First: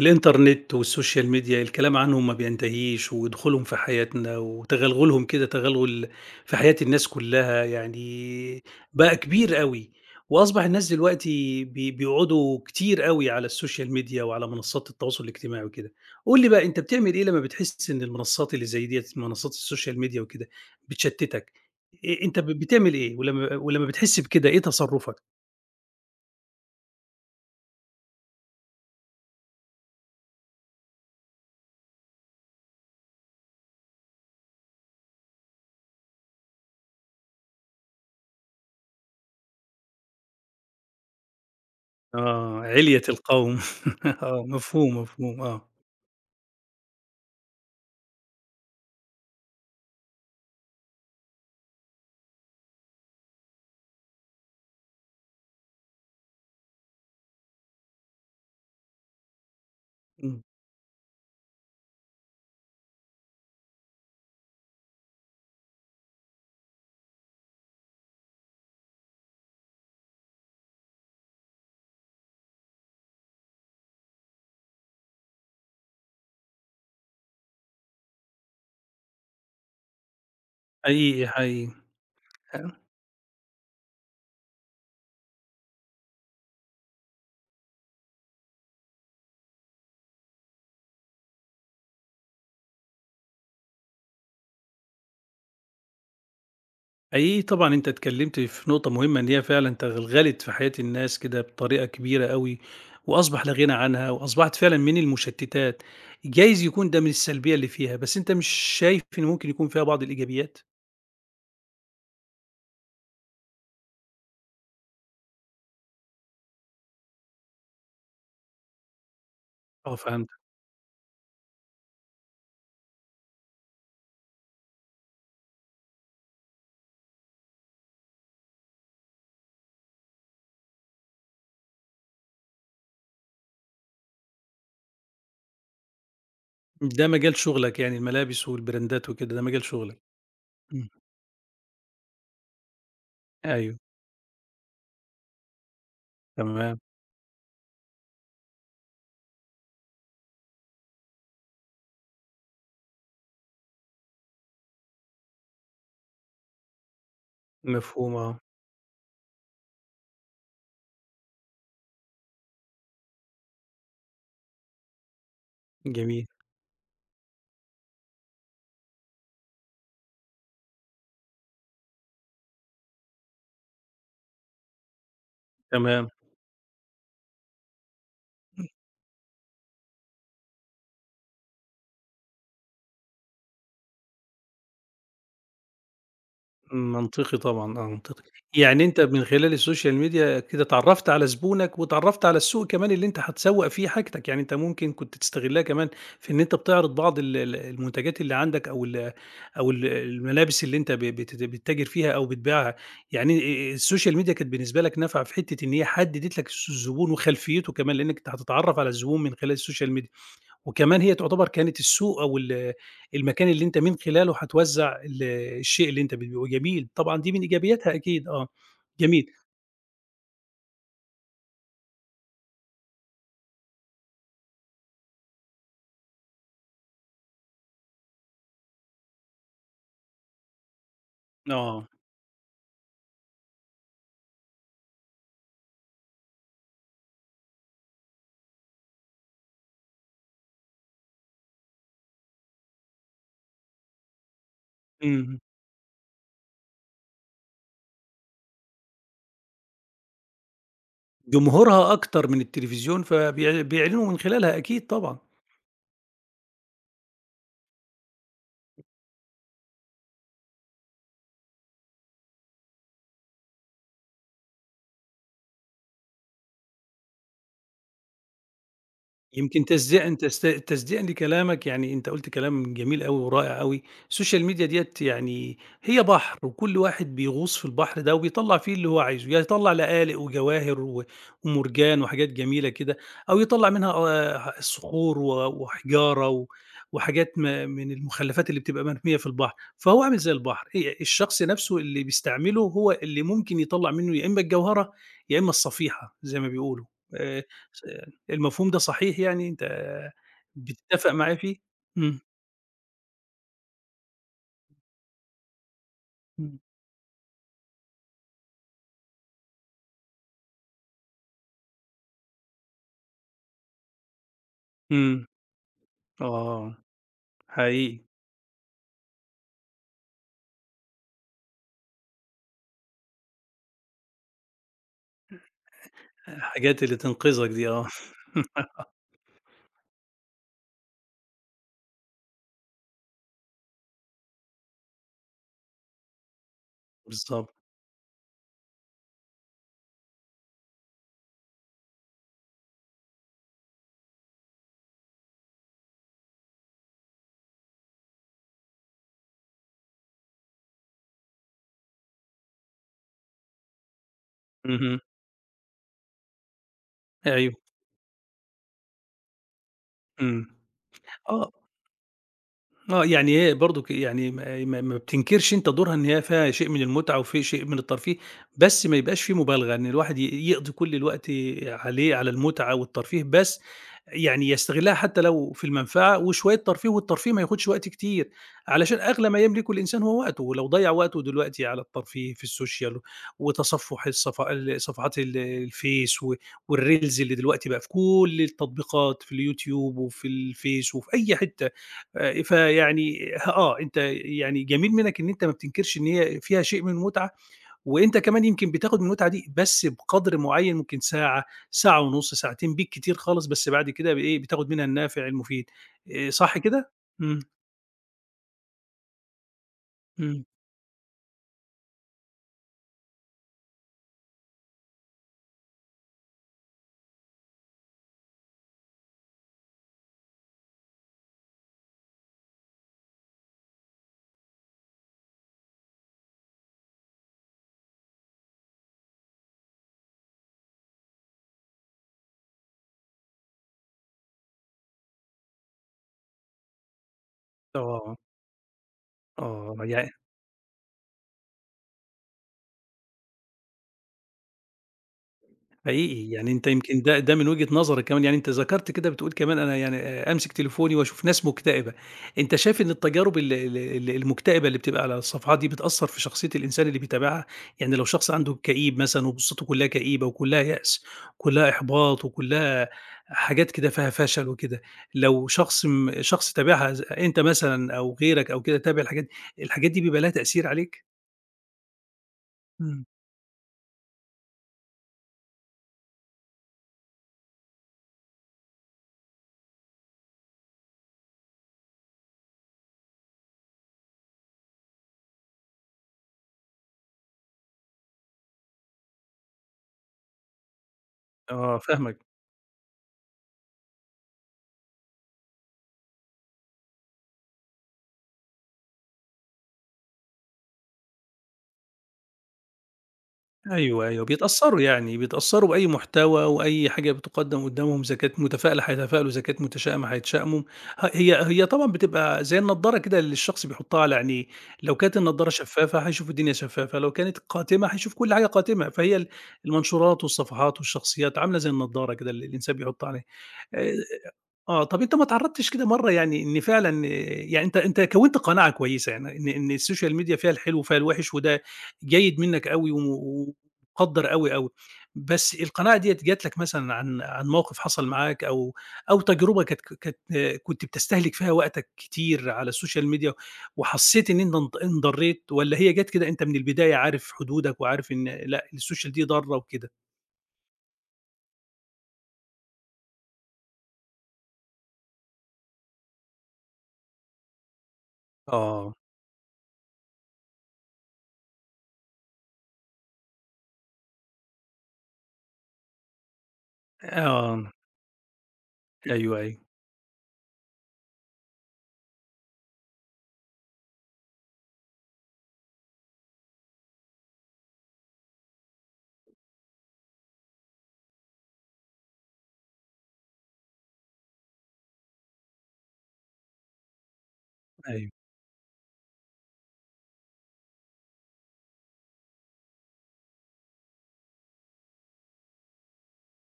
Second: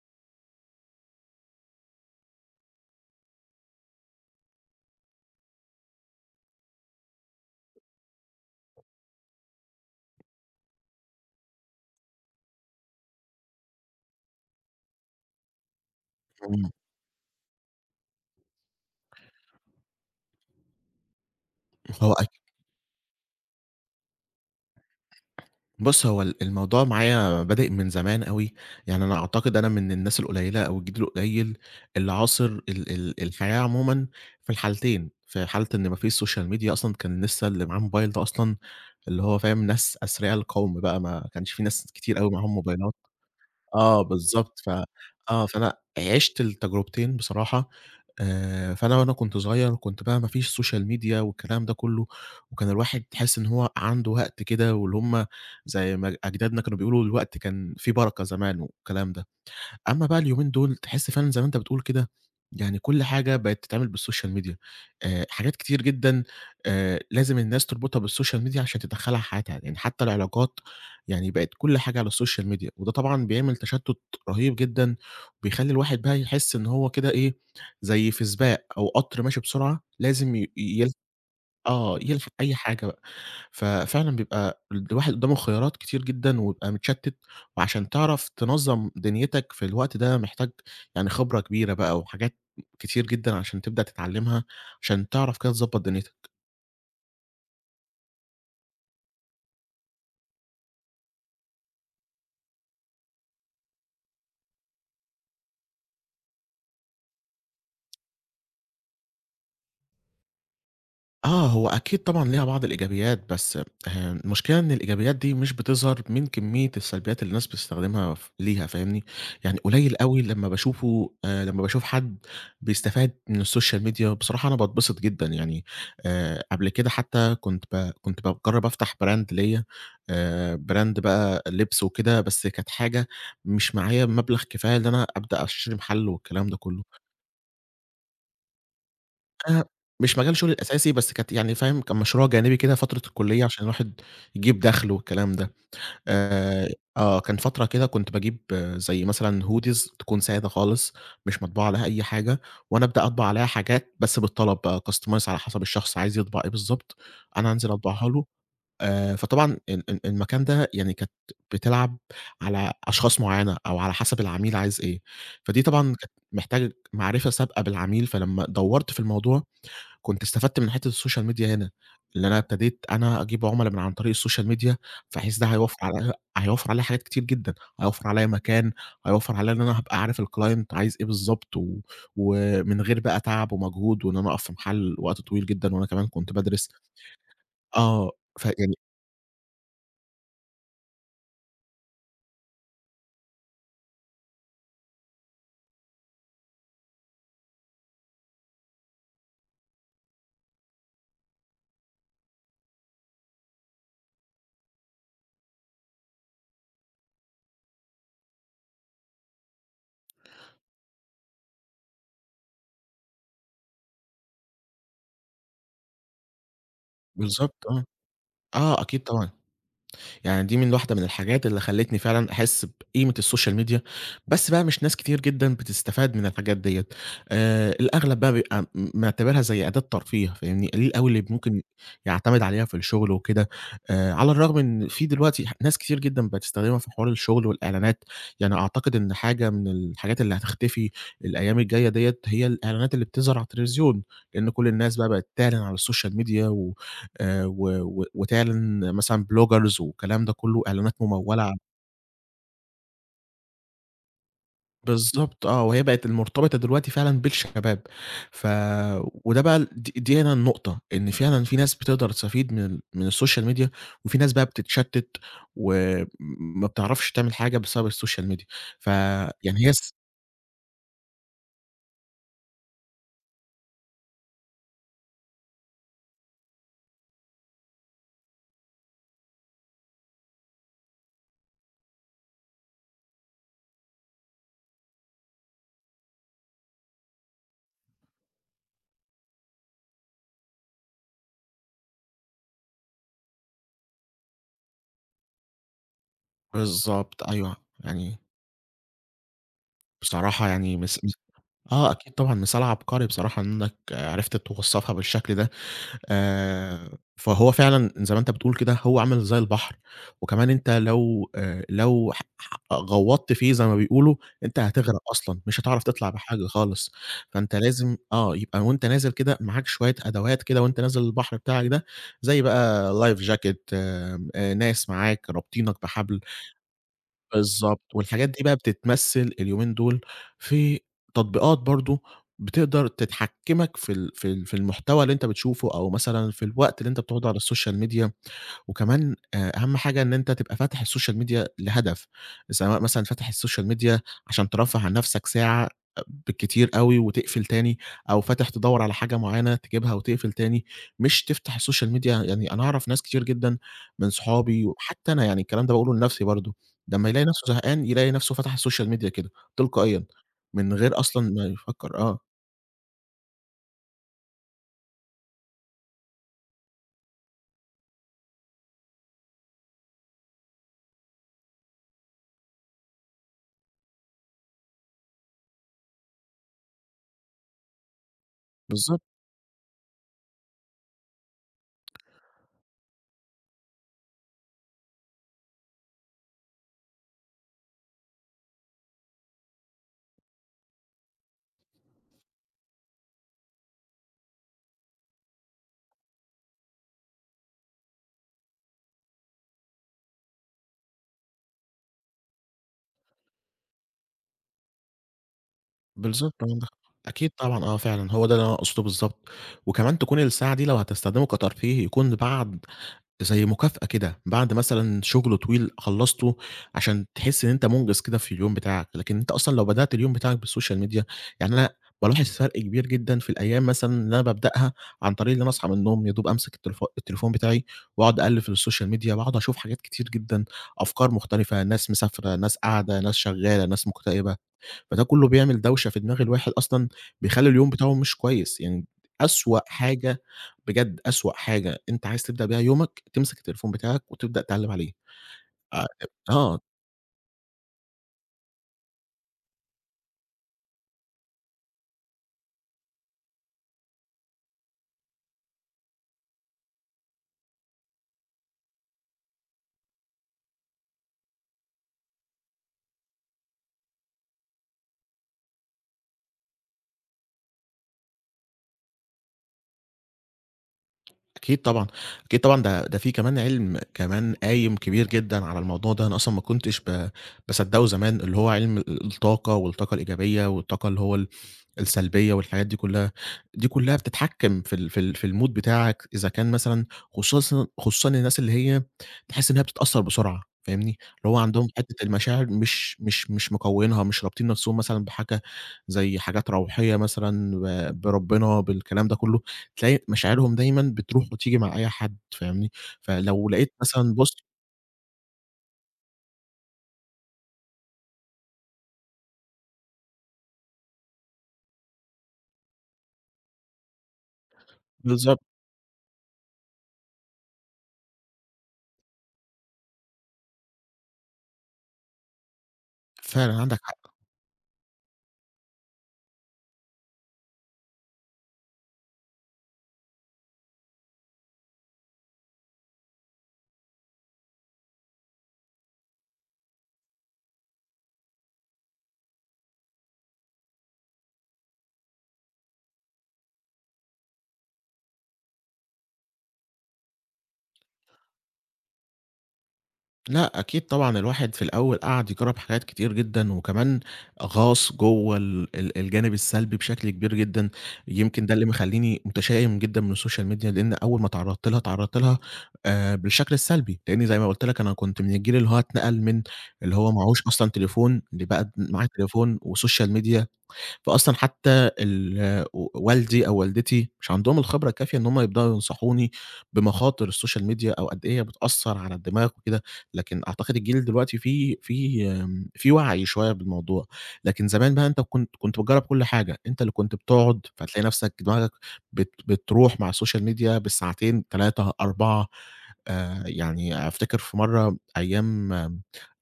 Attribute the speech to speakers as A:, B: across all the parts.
A: الإنترنت والسوشيال ميديا الكلام عنهم ما بينتهيش، ودخولهم في حياتنا وتغلغلهم كده تغلغل في حياة الناس كلّها، يعني بقى كبير أوي، وأصبح الناس دلوقتي بيقعدوا كتير أوي على السوشيال ميديا وعلى منصات التواصل الاجتماعي وكده. قُل لي بقى
B: إمم،
A: أنت بتعمل إيه لمّا بتحس إن المنصات اللي زي ديّة، منصات السوشيال ميديا وكده بتشتتك؟
B: هو
A: أنت
B: أك
A: بتعمل إيه؟ ولمّا بتحس بكده إيه تصرفك؟
B: بُص، هو الموضوع معايا بادئ من زمان أوي، يعني أنا أعتقد أنا من الناس القليلة أو الجيل القليل اللي عاصر ال ال الحياة عمومًا في الحالتين، في حالة إن ما فيش social media أصلًا كان لسه اللي معاه موبايل ده أصلًا اللي هو فاهم، ناس أثرياء القوم بقى، ما كانش في ناس كتير أوي معاهم
A: آه،
B: موبايلات.
A: علية القوم
B: آه
A: آه،
B: بالضبط. ف
A: مفهوم، مفهوم،
B: آه،
A: آه.
B: فأنا عِشت التجربتين بصراحة. فأنا وأنا كنت صغير كنت بقى ما فيش social media والكلام ده كلّه، وكان الواحد تحس إن هو عنده وقت كده واللي هُم زي ما أجدادنا كانوا بيقولوا الوقت كان فيه بركة زمان والكلام ده. أمّا بقى
A: إمم.
B: اليومين دول تحس فعلًا زي ما أنت بتقول كده، يعني كل حاجة بقت تتعمل بالسوشيال ميديا، حاجات كتير جدًا لازم الناس تربطها بالسوشيال ميديا عشان تدخّلها حياتها، يعني حتى العلاقات يعني بقت كل حاجة على السوشيال ميديا، وده طبعًا بيعمل تشتُّت رهيب جدًا، بيخلّي الواحد بقى يحس إن هو كده إيه، زي في سباق أو قطر ماشي بسرعة لازم ي ي
A: حقيقي، حقيقي.
B: آه، يلفت أي حاجة بقى، ففعلًا بيبقى الواحد قدّامه خيارات كتير جدًا ويبقى متشتت، وعشان تعرف تنظّم دنيتك في الوقت ده محتاج يعني خبرة كبيرة بقى وحاجات كتير جدًا عشان تبدأ تتعلمها، عشان تعرف كده تضبّط دنيتك.
A: حقيقي طبعًا أنت اتكلّمت في نقطة مهمة إن هي فعلًا تغلغلت في حياة الناس كده بطريقة كبيرة أوي، وأصبح لا غنى عنها، وأصبحت فعلًا من المشتتات. جايز يكون ده من السلبية اللي فيها، بس أنت مش شايف إن ممكن يكون فيها بعض الإيجابيات؟
B: آه، هو أكيد طبعًا ليها بعض الإيجابيات، بس المشكلة إن الإيجابيات دي مش بتظهر من كمية السلبيات اللي الناس بتستخدمها ليها، فاهمني؟ يعني
A: آه
B: قليل أوي
A: فهمتك.
B: لمّا باشوف حد بيستفاد من السوشيال ميديا، بصراحة أنا باتبسط جدًا يعني. قبل كده حتى كنت باجرّب أفتح براند ليّا، براند بقى لِبس وكده، بس كانت حاجة مش معايا مبلغ كفاية إن أنا أبدأ أشتري محل والكلام ده كلّه.
A: ده مجال شغلك يعني الملابس والبراندات وكده، ده مجال
B: آآ
A: شغلك.
B: مش مجال شغلي
A: إمم،
B: الأساسي، بس كانت يعني فاهم، كان مشروع جانبي كده فترة الكلية عشان
A: أيوه،
B: الواحد يجيب دخْل والكلام ده. آآ
A: تمام،
B: كان فترة كده كنت باجيب زي مثلًا hoodies تكون سادة خالص، مش مطبوع عليها أي حاجة، وأنا أبدأ أطبع عليها حاجات بس بالطلب بقى customize على حسب الشخص عايز يطبع إيه بالضبط، أنا أنزل أطبعها
A: مفهوم
B: له.
A: آه،
B: فطبعًا ال ال المكان ده يعني كانت بتلعب على أشخاص معيّنة أو على حسب العميل عايز إيه، فدي طبعًا كانت
A: جميل،
B: محتاج معرفة سابقة بالعميل، فلمّا دوّرت في الموضوع كنت استفدت من حتّة السوشيال ميديا هنا، اللي أنا ابتديت أنا أجيب عُملا عن طريق السوشيال ميديا، بحيث ده
A: تمام.
B: هيوفّر عليّا حاجات كتير جدًا، هيوفّر عليّا مكان، هيوفّر عليّا إن أنا هابقى عارف الclient عايز إيه بالضبط، ومن غير بقى تعب ومجهود وإن أنا أقف في محل وقت طويل جدًا وأنا كمان كنت بادرس.
A: منطقي طبعًا، آه
B: آه،
A: منطقي.
B: فيعني
A: يعني أنت من خلال السوشيال ميديا كده اتعرّفت على زبونك واتعرّفت على السوق كمان اللي أنت هتسوّق فيه حاجتك، يعني أنت ممكن كنت تستغلها كمان في إن أنت بتعرض بعض ال المنتجات اللي عندك أو ال الملابس اللي أنت ب بت بتتاجر فيها أو بتبيعها، يعني السوشيال ميديا كانت بالنسبة لك نافعة في حتّة إن هي حدّدت لك الزبون وخلفيته كمان، لإنّك أنت هتتعرّف على الزبون من خلال السوشيال ميديا. وكمان هي تعتبر كانت السوق أو المكان اللي أنت من خلاله هتوزّع الشيء اللي أنت بتبيعه، جميل، طبعًا دي من
B: بالضبط. آه،
A: إيجابياتها أكيد آه،
B: آه أكيد
A: جميل،
B: طبعًا. يعني دي من واحدة من الحاجات اللي خلّتني فعلًا أحس بقيمة السوشيال ميديا، بس بقى مش ناس كتير جدًا بتستفاد من الحاجات ديّة. الأغلب بقى بيبقى معتبرها زي أداة ترفيه، فاهمني؟ قليل أوي اللي ممكن
A: آه،
B: يعتمد عليها في الشغل وكده. على الرغم إن في دلوقتي ناس كتير جدًا بتستخدمها في حوار الشغل والإعلانات، يعني أعتقد إن حاجة من الحاجات اللي هتختفي الأيام الجاية ديّة هي الإعلانات اللي بتظهر على التلفزيون، لإن كل الناس بقى بقت
A: إمم،
B: تعلن على السوشيال ميديا و و و وتعلن مثلًا bloggers والكلام ده كلّه، إعلانات ممولة.
A: جمهورها أكتر من التلفزيون بيعلنوا من خلالها أكيد طبعًا.
B: بالضبط آه، وهي بقت المرتبطة دلوقتي فعلًا بالشباب، ف وده بقى ال دي دي هنا النقطة، إن فعلًا في ناس بتقدر تستفيد من السوشيال ميديا، وفي ناس بقى بتتشتت وم ما بتعرفش تعمل حاجة بسبب السوشيال ميديا،
A: يمكن
B: فيعني هي الس
A: تشجيعًا لكلامك، يعني أنت قُلت كلام جميل أوي ورائع أوي، السوشيال ميديا ديّة يعني هي بحر وكل واحد بيغوص في البحر ده وبيطلّع فيه اللي هو عايزه، يا يطلّع لآلئ وجواهر ومرجان وحاجات جميلة كده، أو يطلّع منها صخور وحجارة وحاجات من المخلفات اللي بتبقى مرمية في البحر، فهو عامل زي البحر، هي الشخص نفسه اللي بيستعمله هو اللي ممكن يطلّع منه يا إما الجوهرة، يا إما الصفيحة زي ما بيقولوا.
B: بالضبط،
A: آآ
B: أيوه.
A: ص
B: يعني
A: المفهوم ده صحيح يعني أنت
B: بصراحة يعني مس
A: بتتفق
B: مس
A: معايا فيه؟
B: آه أكيد
A: إمم،
B: طبعًا، مثال عبقري بصراحة إنك عرفت توصّفها بالشكل ده.
A: إمم،
B: آآ، فهو فعلًا زي ما أنت بتقول كده، هو عامل زي البحر، وكمان أنت لو لو ح ح غوّطت فيه زي ما بيقولوا، أنت هتغرق
A: إمم،
B: أصلًا، مش هتعرف تطلع بحاجة
A: آه،
B: خالص، فأنت لازم
A: حقيقي،
B: يبقى وأنت نازل كده معاك شوية أدوات كده وأنت نازل البحر بتاعك ده، زي بقى life jacket، آمم، ناس معاك رابطينك بحبل.
A: الحاجات اللي تنقذك دي
B: بالضبط،
A: آه،
B: والحاجات دي بقى بتتمثّل اليومين دول في تطبيقات برضه بتقدر تتحكّمك في المحتوى اللي أنت بتشوفه، أو مثلًا في الوقت اللي أنت بتقعده على
A: بالضبط،
B: السوشيال ميديا، وكمان أهم حاجة إن أنت تبقى فاتح السوشيال ميديا لهدف، سواء مثلًا فاتح السوشيال ميديا عشان ترفّه عن نفسك ساعة بالكتير أوي وتقفل تاني، أو فاتح تدوّر على حاجة معيّنة تجيبها وتقفل تاني، مش تفتح السوشيال ميديا. يعني أنا أعرف ناس كتير جدًا من صحابي
A: اهم،
B: وحتى أنا يعني الكلام ده باقوله لنفسي برضه، لمّا يلاقي نفسه
A: أيوه،
B: زهقان يلاقي نفسه فتح السوشيال ميديا كده تلقائيًا،
A: إمم،
B: من غير أصلًا ما
A: آه.
B: يفكّر.
A: آه، يعني هي برضُك يعني ما بتنكرش أنت دورها إن هي فيها شيء من المتعة وفي شيء من الترفيه، بس ما يبقاش في مبالغة، إن الواحد يقضي كل الوقت عليه على المتعة والترفيه بس، يعني يستغلها حتى لو في المنفعة وشوية ترفيه، والترفيه ما ياخدش وقت كتير، علشان
B: بالضبط.
A: أغلى ما يملكه الإنسان هو وقته، لو ضيّع وقته دلوقتي على الترفيه في السوشيال وتصفُّح الصف ال صفحات الفيس والريلز اللي دلوقتي بقى في كل التطبيقات، في اليوتيوب وفي الفيس وفي أي حتة. فيعني أنت يعني جميل منّك إن أنت ما بتنكرش إن هي فيها شيء من المتعة، وأنت كمان يمكن بتاخد من المتعة دي بس بقدر معيّن ممكن ساعة، ساعة ونُص، ساعتين بالكتير خالص، بس بعد كده إيه، بتاخد منها النافع المفيد.
B: بالضبط،
A: صح
B: عندك حق.
A: كده؟
B: أكيد
A: إمم،
B: طبعًا فعلًا، هو ده اللي أنا أقصده بالضبط. وكمان تكون
A: إمم.
B: الساعة دي لو هتستخدمه كترفيه يكون بعد زي مكافأة كده، بعد مثلًا شغل طويل خلّصته عشان تحس إن أنت مُنجز كده في اليوم بتاعك، لكن أنت أصلًا لو بدأت اليوم بتاعك بالسوشيال ميديا يعني أنا بالاحظ فرق كبير جدًا في الأيام مثلًا اللي أنا بابدأها عن طريق إن أنا أصحى من النوم يا دوب أمسك التليفون بتاعي، وأقعد أقلِّب في السوشيال ميديا وأقعد أشوف حاجات كتير جدًا، أفكار مختلفة، ناس مسافرة، ناس قاعدة، ناس شغّالة، ناس مكتئبة. فده كله بيعمل دوشة في دماغ الواحد أصلًا، بيخلّي اليوم بتاعه
A: آه،
B: مش كويس، يعني أسوأ
A: آه،
B: حاجة، بجد أسوأ حاجة أنت عايز تبدأ بيها يومك، تمسك التليفون بتاعك وتبدأ تقلِّب عليه. آآ،
A: حقيقي، يعني
B: آه،
A: أنت يمكن ده من وجهة نظرك كمان، يعني أنت ذكرت كده بتقول كمان أنا يعني أمسك تليفوني وأشوف ناس مكتئبة، أنت شايف إن التجارب ال المكتئبة اللي بتبقى على الصفحات دي بتأثّر في شخصية الإنسان اللي بيتابعها؟ يعني لو شخص عنده كئيب مثلًا وقصته كلّها كئيبة وكلّها يأس، كلّها إحباط وكلّها حاجات كده فيها فشل وكده، لو شخص شخص تابعها أنت مثلًا أو غيرك أو كده تابع الحاجات دي، الحاجات دي بيبقى لها تأثير عليك؟
B: أكيد طبعًا، أكيد طبعًا ده
A: إمم.
B: في كمان علم كمان قايم كبير جدًا على الموضوع ده، أنا أصلًا ما كنتش باصدّقه زمان، اللي هو علم الطاقة والطاقة الإيجابية والطاقة اللي هو السلبية والحاجات دي كلّها، دي كلّها بتتحكم في الmood بتاعك إذا كان مثلًا، خصوصًا خصوصًا الناس اللي هي تحس إنها بتتأثّر بسرعة، فاهمني؟ اللي هو عندهم
A: آه،
B: حتّة
A: فاهمك.
B: المشاعر مش مكوّنينها، مش رابطين نَفْسهم مثلًا بحاجة زي حاجات روحية مثلًا بربنا بالكلام ده كلّه، تلاقي مشاعرهم دايمًا بتروح وتيجي مع أي حد، فاهمني؟ فلو لقيت
A: أيوه،
B: مثلًا
A: أيوه،
B: بوست.
A: بيتأثّروا يعني، بيتأثّروا بأي محتوى وأي حاجة بتُقدّم قُدّامهم إذا كانت متفائلة هيتفائلوا، إذا كانت متشائمة هيتشائموا، ه هي هي طبعًا بتبقى زي النضارة كده اللي الشخص بيحُطّها على عينيه، لو كانت
B: بالضبط،
A: النضارة شفّافة هيشوف الدنيا شفّافة، لو كانت قاتمة هيشوف كل حاجة قاتمة، فهي المنشورات والصفحات والشخصيات عاملة زي النضارة كده اللي الإنسان بيحُطّها عليها.
B: فعلًا عندك
A: آآ
B: حق.
A: طب أنت ما اتعرّضتش كده مرّة يعني إن فعلًا يعني أنت كوّنت قناعة كويسة يعني إن الSocial Media فيها الحلو وفيها الوِحِش وده جيد منّك أوي ومُقدّر أوي، أوي، بس القناعة ديّة جات لك مثلًا عن موقِف حصل معاك أو تجربة كانت كنت بتستهلك فيها وقتك كتير على الSocial Media وحسّيت إن أنت انضريت والّا هي جات كده أنت من البداية عارف حدودك وعارف إن لأ الSocial دي ضارّة وكده؟
B: لأ، أكيد طبعًا الواحد في الأول قعد يجرّب حاجات كتير جدًا، وكمان غاص جوّه ال ال الجانب السلبي بشكل كبير جدًا، يمكن ده اللي
A: آه.
B: مخلّيني متشائم جدًا من السوشيال ميديا، لإن أول ما اتعرّضت لها، اتعرّضت لها بالشكل السلبي، لإني زي ما قُلت لك أنا كنت من الجيل اللي هو اتنقل من اللي هو معهوش
A: آه،
B: أصلًا تليفون لبقى معاه
A: أيوه، أيوه،
B: تليفون وسوشيال ميديا، فأصلًا حتى والدي أو والدتي مش عندهم الخبرة الكافية إن هم يبدأوا ينصحوني بمخاطر الSocial media أو قد إيه هي بتأثّر على الدماغ وكده، لكن أعتقد الجيل دلوقتي فيه وعي شوية بالموضوع، لكن زمان بقى أنت كنت بتجرّب كل حاجة، أنت اللي كنت بتقعد، فتلاقي
A: أيوه.
B: نَفْسك دماغك بتروح مع الSocial media بالساعتين، 3، 4. يعني أفتكر في مرّة أيام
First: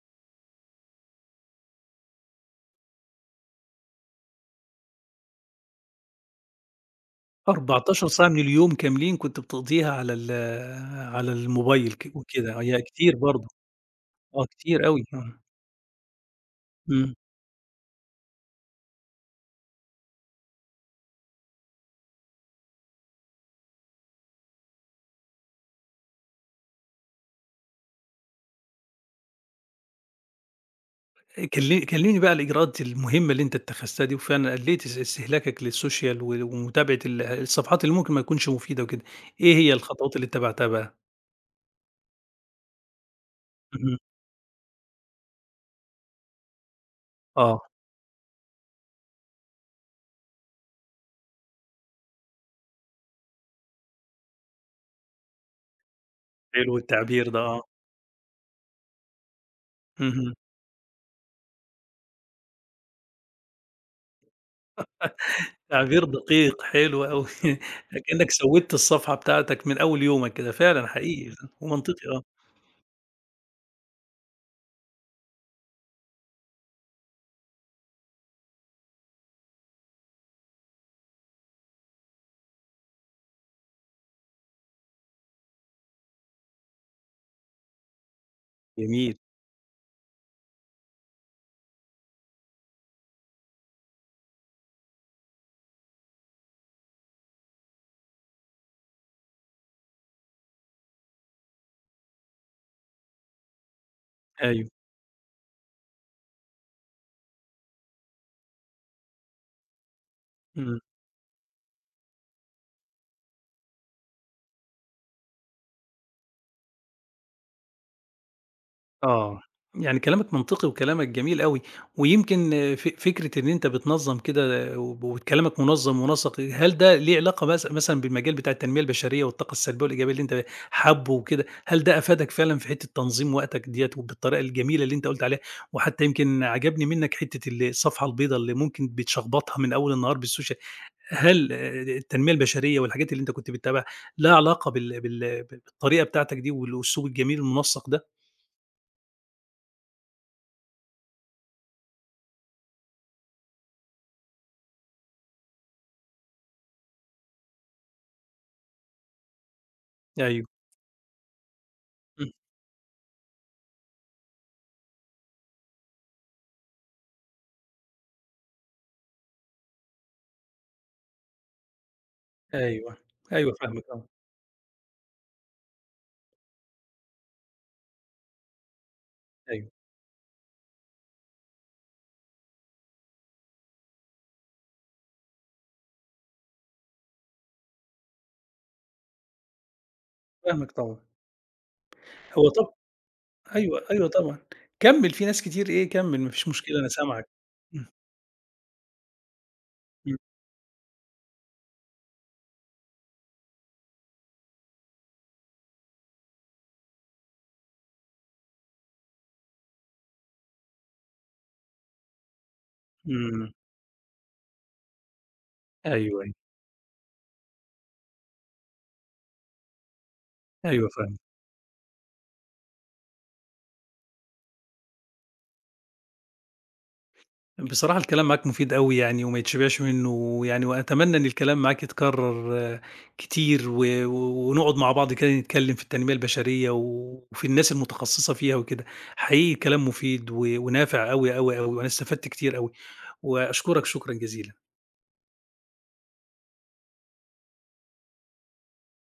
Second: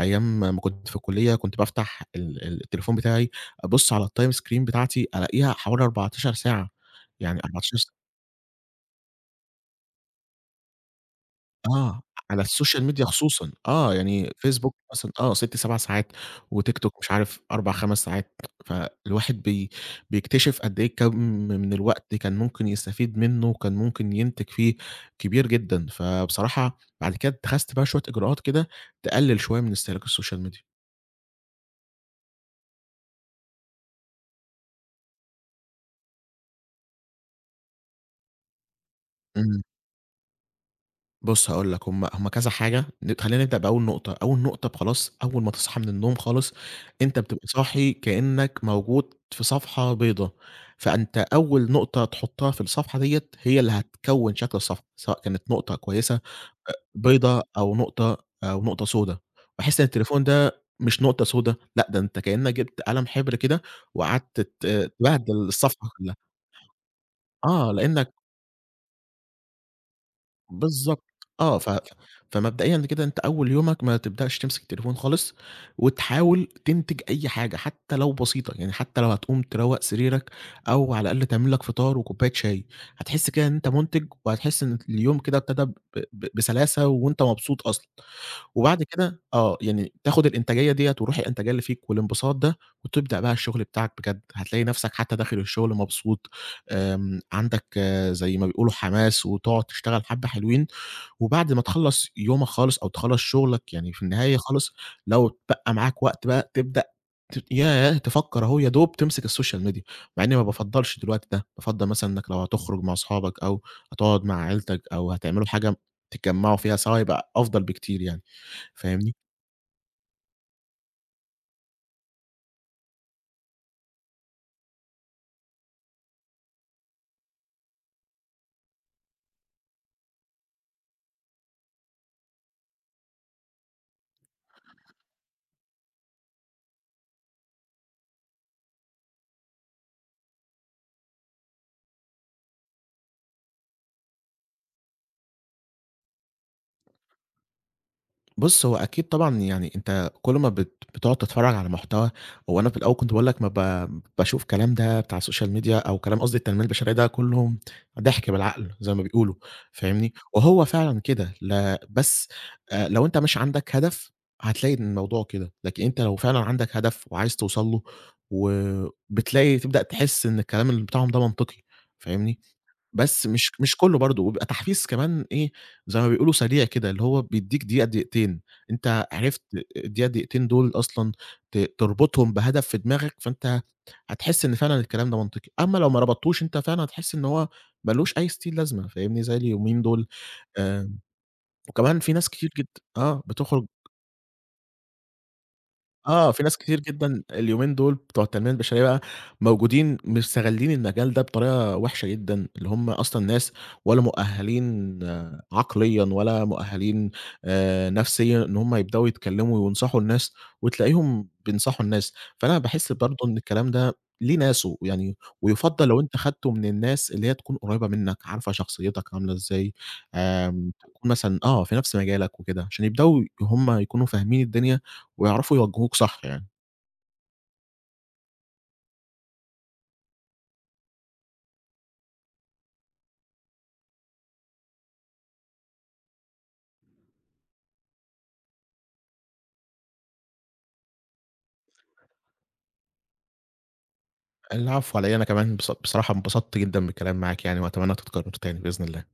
B: أيام ما كنت في الكُلّية، كنت بافتح ال ال التليفون بتاعي أبُص على الtime screen بتاعتي ألاقيها حوالي 14 ساعة، يعني 14 س
A: 14 ساعة من اليوم كاملين كنت بتقضيها على ال على الموبايل
B: آه، على
A: وكده، هي
B: السوشيال ميديا
A: كتير برضه،
B: خصوصًا، آه، يعني
A: آه
B: فيسبوك
A: كتير أوي،
B: مثلًا آه،
A: آه،
B: 6، 7 ساعات، وتيك توك مش
A: إمم.
B: عارف 4، 5 ساعات، فالواحد بيكتشف قد إيه كم من الوقت كان ممكن يستفيد منه وكان ممكن ينتج فيه كبير جدًا، فبصراحة بعد كده اتخذت بقى شوية إجراءات كده تقلل شوية من استهلاك السوشيال ميديا.
A: كلمني بقى على الإجراءات المهمة اللي أنت اتخذتها دي، وفعلًا قلّلت استهلاكك للسوشيال ومتابعة الصفحات اللي ممكن ما تكونش مفيدة وكده، إيه
B: إمم.
A: هي الخطوات اللي اتبعتها بقى؟
B: بُص هاقول لك، هم كذا حاجة، خلّينا نبدأ بأول
A: اهم،
B: نقطة، أول نقطة خلاص، أول ما تصحى من النوم خالص، أنت بتبقى
A: آه،
B: صاحي كإنك موجود في صفحة بيضا، فأنت أول نقطة تحطها في الصفحة ديّة هي اللي هتكوّن شكل الصفحة، سواء كانت نقطة كويسة
A: حلو التعبير ده
B: بيضا
A: آه،
B: أو نقطة سودا، باحس إن التليفون
A: اهم،
B: ده مش نقطة سودا، لأ، ده أنت كإنك جبت قلم حبر كده وقعدت تبهدل الصفحة
A: تعبير
B: كلّها،
A: دقيق حلو أوي،
B: آه لإنك
A: كأنك سوّدت الصفحة بتاعتك من أول يومك كده، فعلًا
B: بالضبط،
A: حقيقي
B: آه، ف
A: ومنطقي آه،
B: فمبدئيًا كده أنت أول يومك ما تبدأش تمسك التليفون خالص، وتحاول تنتج أي حاجة حتى لو بسيطة، يعني حتى لو هتقوم تروّق سريرك أو على الأقل تعمل لك فطار وكوباية شاي، هتحس كده إن أنت مُنتِج وهتحس إن اليوم كده ابتدى ب ب بسلاسة وأنت مبسوط أصلًا. وبعد
A: جميل،
B: كده يعني تاخد الإنتاجية ديّة وروح الإنتاجية اللي فيك والانبساط ده، وتبدأ بقى الشغل بتاعك بجد، هتلاقي نفسك حتى داخل الشغل مبسوط، عندك زي ما بيقولوا حماس، وتقعد تشتغل حبة حلوين، وبعد ما تخلّص يومك خالص أو تخلّص شغلك يعني في النهاية
A: أيوه،
B: خالص، لو اتبقى معاك وقت بقى تبدأ ت ياه! تفكّر أهو يا دوب تمسك السوشيال ميديا، مع إني ما
A: إمم.
B: بافضّلش دلوقتي ده، بافضّل مثلًا إنك لو هتخرج مع أصحابك أو هتقعد مع عيلتك أو هتعملوا حاجة تتجمّعوا فيها سوا يبقى أفضل بكتير يعني. فاهمني؟
A: آه، يعني كلامك منطقي وكلامك جميل أوي، ويمكن فكرة إن أنت بتنظّم كده وكلامك منظّم ومنسّق، هل ده ليه علاقة مثلًا بالمجال بتاع التنمية البشرية والطاقة السلبية والإيجابية اللي أنت حابه وكده، هل ده أفادك فعلًا في حتة تنظيم وقتك ديّة وبالطريقة الجميلة اللي أنت قُلت عليها، وحتى يمكن عجبني منك حتة الصفحة البيضا اللي ممكن بتشخبطها من أول النهار بالسوشيال، هل التنمية البشرية والحاجات اللي أنت كنت بتتابعها لها علاقة بالطريقة بتاعتك دي والأسلوب الجميل المنسّق ده؟
B: بُص، هو أكيد طبعًا يعني أنت كل ما بتقعد تتفرّج على محتوى، هو أنا في الأول كنت باقول لك ما باشوف كلام ده بتاع السوشيال ميديا أو كلام قصدي التنمية البشرية ده كُلّه ضحك بالعقل زي ما بيقولوا، فاهمني؟
A: أيوه.
B: وهو فعلًا كده، لا بس
A: إمم.
B: لو أنت مش عندك هدف هتلاقي إن الموضوع كده، لكن أنت لو فعلًا عندك هدف وعايز توصل له وبتلاقي تبدأ تحس إن الكلام اللي بتاعهم ده منطقي، فاهمني؟
A: أيوه،
B: بس مش
A: أيوه
B: مش
A: فاهمِك
B: كلّه
A: آه،
B: برضه، وبيبقى تحفيز كمان إيه، زي ما بيقولوا سريع كده، اللي هو بيدّيك دقيقة، دقيقتين، أنت عرفت
A: أيوه،
B: الدقيقة، دقيقتين دول أصلًا تربطهم بهدف في دماغك، فأنت هتحس إن فعلًا الكلام ده منطقي، أمّا لو ما ربطتوش أنت فعلًا هتحس إن هو ما لوش أي ستين لازمة، فاهمني، زي اليومين دول.
A: فاهمِك
B: آآ،
A: طبعًا.
B: وكمان في ناس
A: هو
B: كتير جدًا
A: طب
B: آه، بتخرج
A: أيوه، أيوه طبعًا. كمّل، في ناس كتير إيه، كمّل ما
B: آه، في
A: فيش
B: ناس
A: مشكلة
B: كتير
A: أنا
B: جدًا
A: سامعك.
B: اليومين
A: إمم،
B: دول بتوع التنمية البشرية بقى موجودين مستغلّين المجال ده بطريقة وحشة جدًا، اللي هم أصلًا ناس ولا مؤهلين عقليًا ولا مؤهلين نفسيًا إن هم يبدؤوا يتكلموا وينصحوا الناس، وتلاقيهم بينصحوا الناس، فأنا باحس برضه
A: إمم،
B: إن
A: إمم.
B: الكلام ده ليه ناسه يعني، ويُفضّل
A: أيوه،
B: لو أنت
A: أيوه،
B: خدته من الناس اللي هي تكون قريبة منك، عارفة شخصيتك عاملة إزاي،
A: أيوه
B: تكون
A: فاهمِك.
B: مثلًا في نفس مجالك وكده، عشان يبدؤوا هم يكونوا فاهمين الدنيا ويعرفوا يوجّهوك صح يعني.
A: بصراحة الكلام معاك مفيد أوي يعني وما يتشبعش منّه، ويعني وأتمنى إن الكلام معاك يتكرر كتير و و ونقعد مع بعض كده نتكلّم في التنمية البشرية وفي الناس المتخصصة فيها وكده. حقيقي كلام مفيد ونافع أوي، أوي، أوي، وأنا استفدت كتير أوي، وأشكرك شكرًا جزيلًا.
B: العفو على إيه، أنا كمان بصراحة انبسطت جدًا بالكلام معاك يعني وأتمنى تتكرر تاني بإذن الله.